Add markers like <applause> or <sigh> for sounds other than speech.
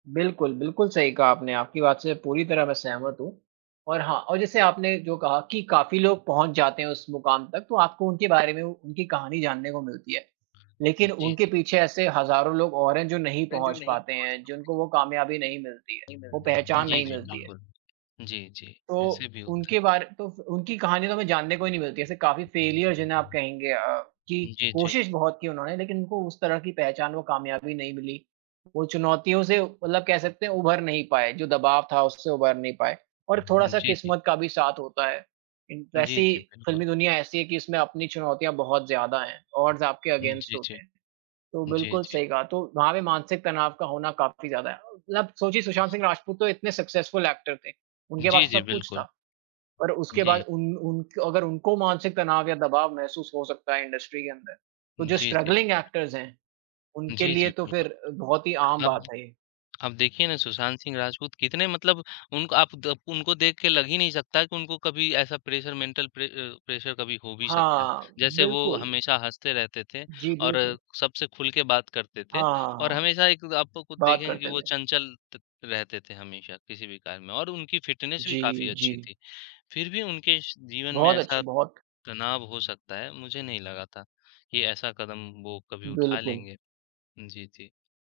बिल्कुल, बिल्कुल सही कहा आपने, आपकी बात से पूरी तरह मैं सहमत हूँ। और हाँ और जैसे आपने जो कहा कि काफ़ी लोग पहुँच जाते हैं उस मुकाम तक तो आपको उनके बारे में उ उनकी कहानी जानने को मिलती है। जी, लेकिन उनके जी। पीछे ऐसे हज़ारों लोग और हैं जो नहीं हैं, जो पहुँच नहीं पाते पहुँच हैं, पाते। जिनको वो कामयाबी नहीं मिलती है, वो <unintelligible> पहचान जी, नहीं जी मिलती है। बिल्कुल। जी, जी तो, ऐसे भी होता है। उनके बारे तो उनकी कहानी तो हमें जानने को ही नहीं मिलती है। ऐसे काफ़ी फेलियर जिन्हें आप कहेंगे अ, कि उ, जी, जी। कोशिश बहुत की उन्होंने लेकिन उनको उस तरह की पहचान, वो कामयाबी नहीं मिली। वो चुनौतियों से मतलब कह सकते हैं उभर नहीं पाए, जो दबाव था उससे उभर नहीं पाए और थोड़ा-सा जी, जी। किस्मत का भी साथ होता है। इन जी, वैसी जी, बिल्कुल। फ़िल्मी दुनिया ऐसी है कि इसमें अपनी चुनौतियाँ बहुत ज़्यादा हैं, ऑड्स आपके जी, अगेंस्ट जी। होते हैं। तो जी, बिल्कुल जी। सही कहा तो वहाँ पे मानसिक तनाव का होना काफ़ी ज़्यादा है। मतलब सोचिए सुशांत सिंह राजपूत तो इतने सक्सेसफुल एक्टर थे, उनके जी, पास जी, सब कुछ बिल्कुल। था। और उसके जी। बाद उन उन अगर उनको मानसिक तनाव या दबाव महसूस हो सकता है, इंडस्ट्री के अंदर, तो जो जी, जी। स्ट्रगलिंग एक्टर्स हैं उनके जी, जी लिए तो बिल्कुल। फिर बहुत ही आम अब बात है ये। अब देखिए ना सुशांत सिंह राजपूत कितने मतलब उनक आप द उनको देख के लग ही नहीं सकता कि उनको कभी ऐसा pressure mental pre uh, pressure कभी हो भी सकता है। हाँ, जैसे वो बिल्कुल। हमेशा हँसते रहते थे जी, और बिल्कुल। सबसे खुल के बात करते थे हाँ, और हाँ। हमेशा एक आप तो खुद बात देखेंगे कि करते वो थे। चंचल त रहते थे, हमेशा किसी भी कार्य में। और उनकी फ़िटनेस भी काफ़ी जी, अच्छी जी। थी, फिर भी उनके स जीवन में बहुत अच्छी, ऐसा बहुत तनाव हो सकता है मुझे नहीं लगा था, कि ऐसा कदम वो कभी उठा बिल्कुल। लेंगे। जी, जी।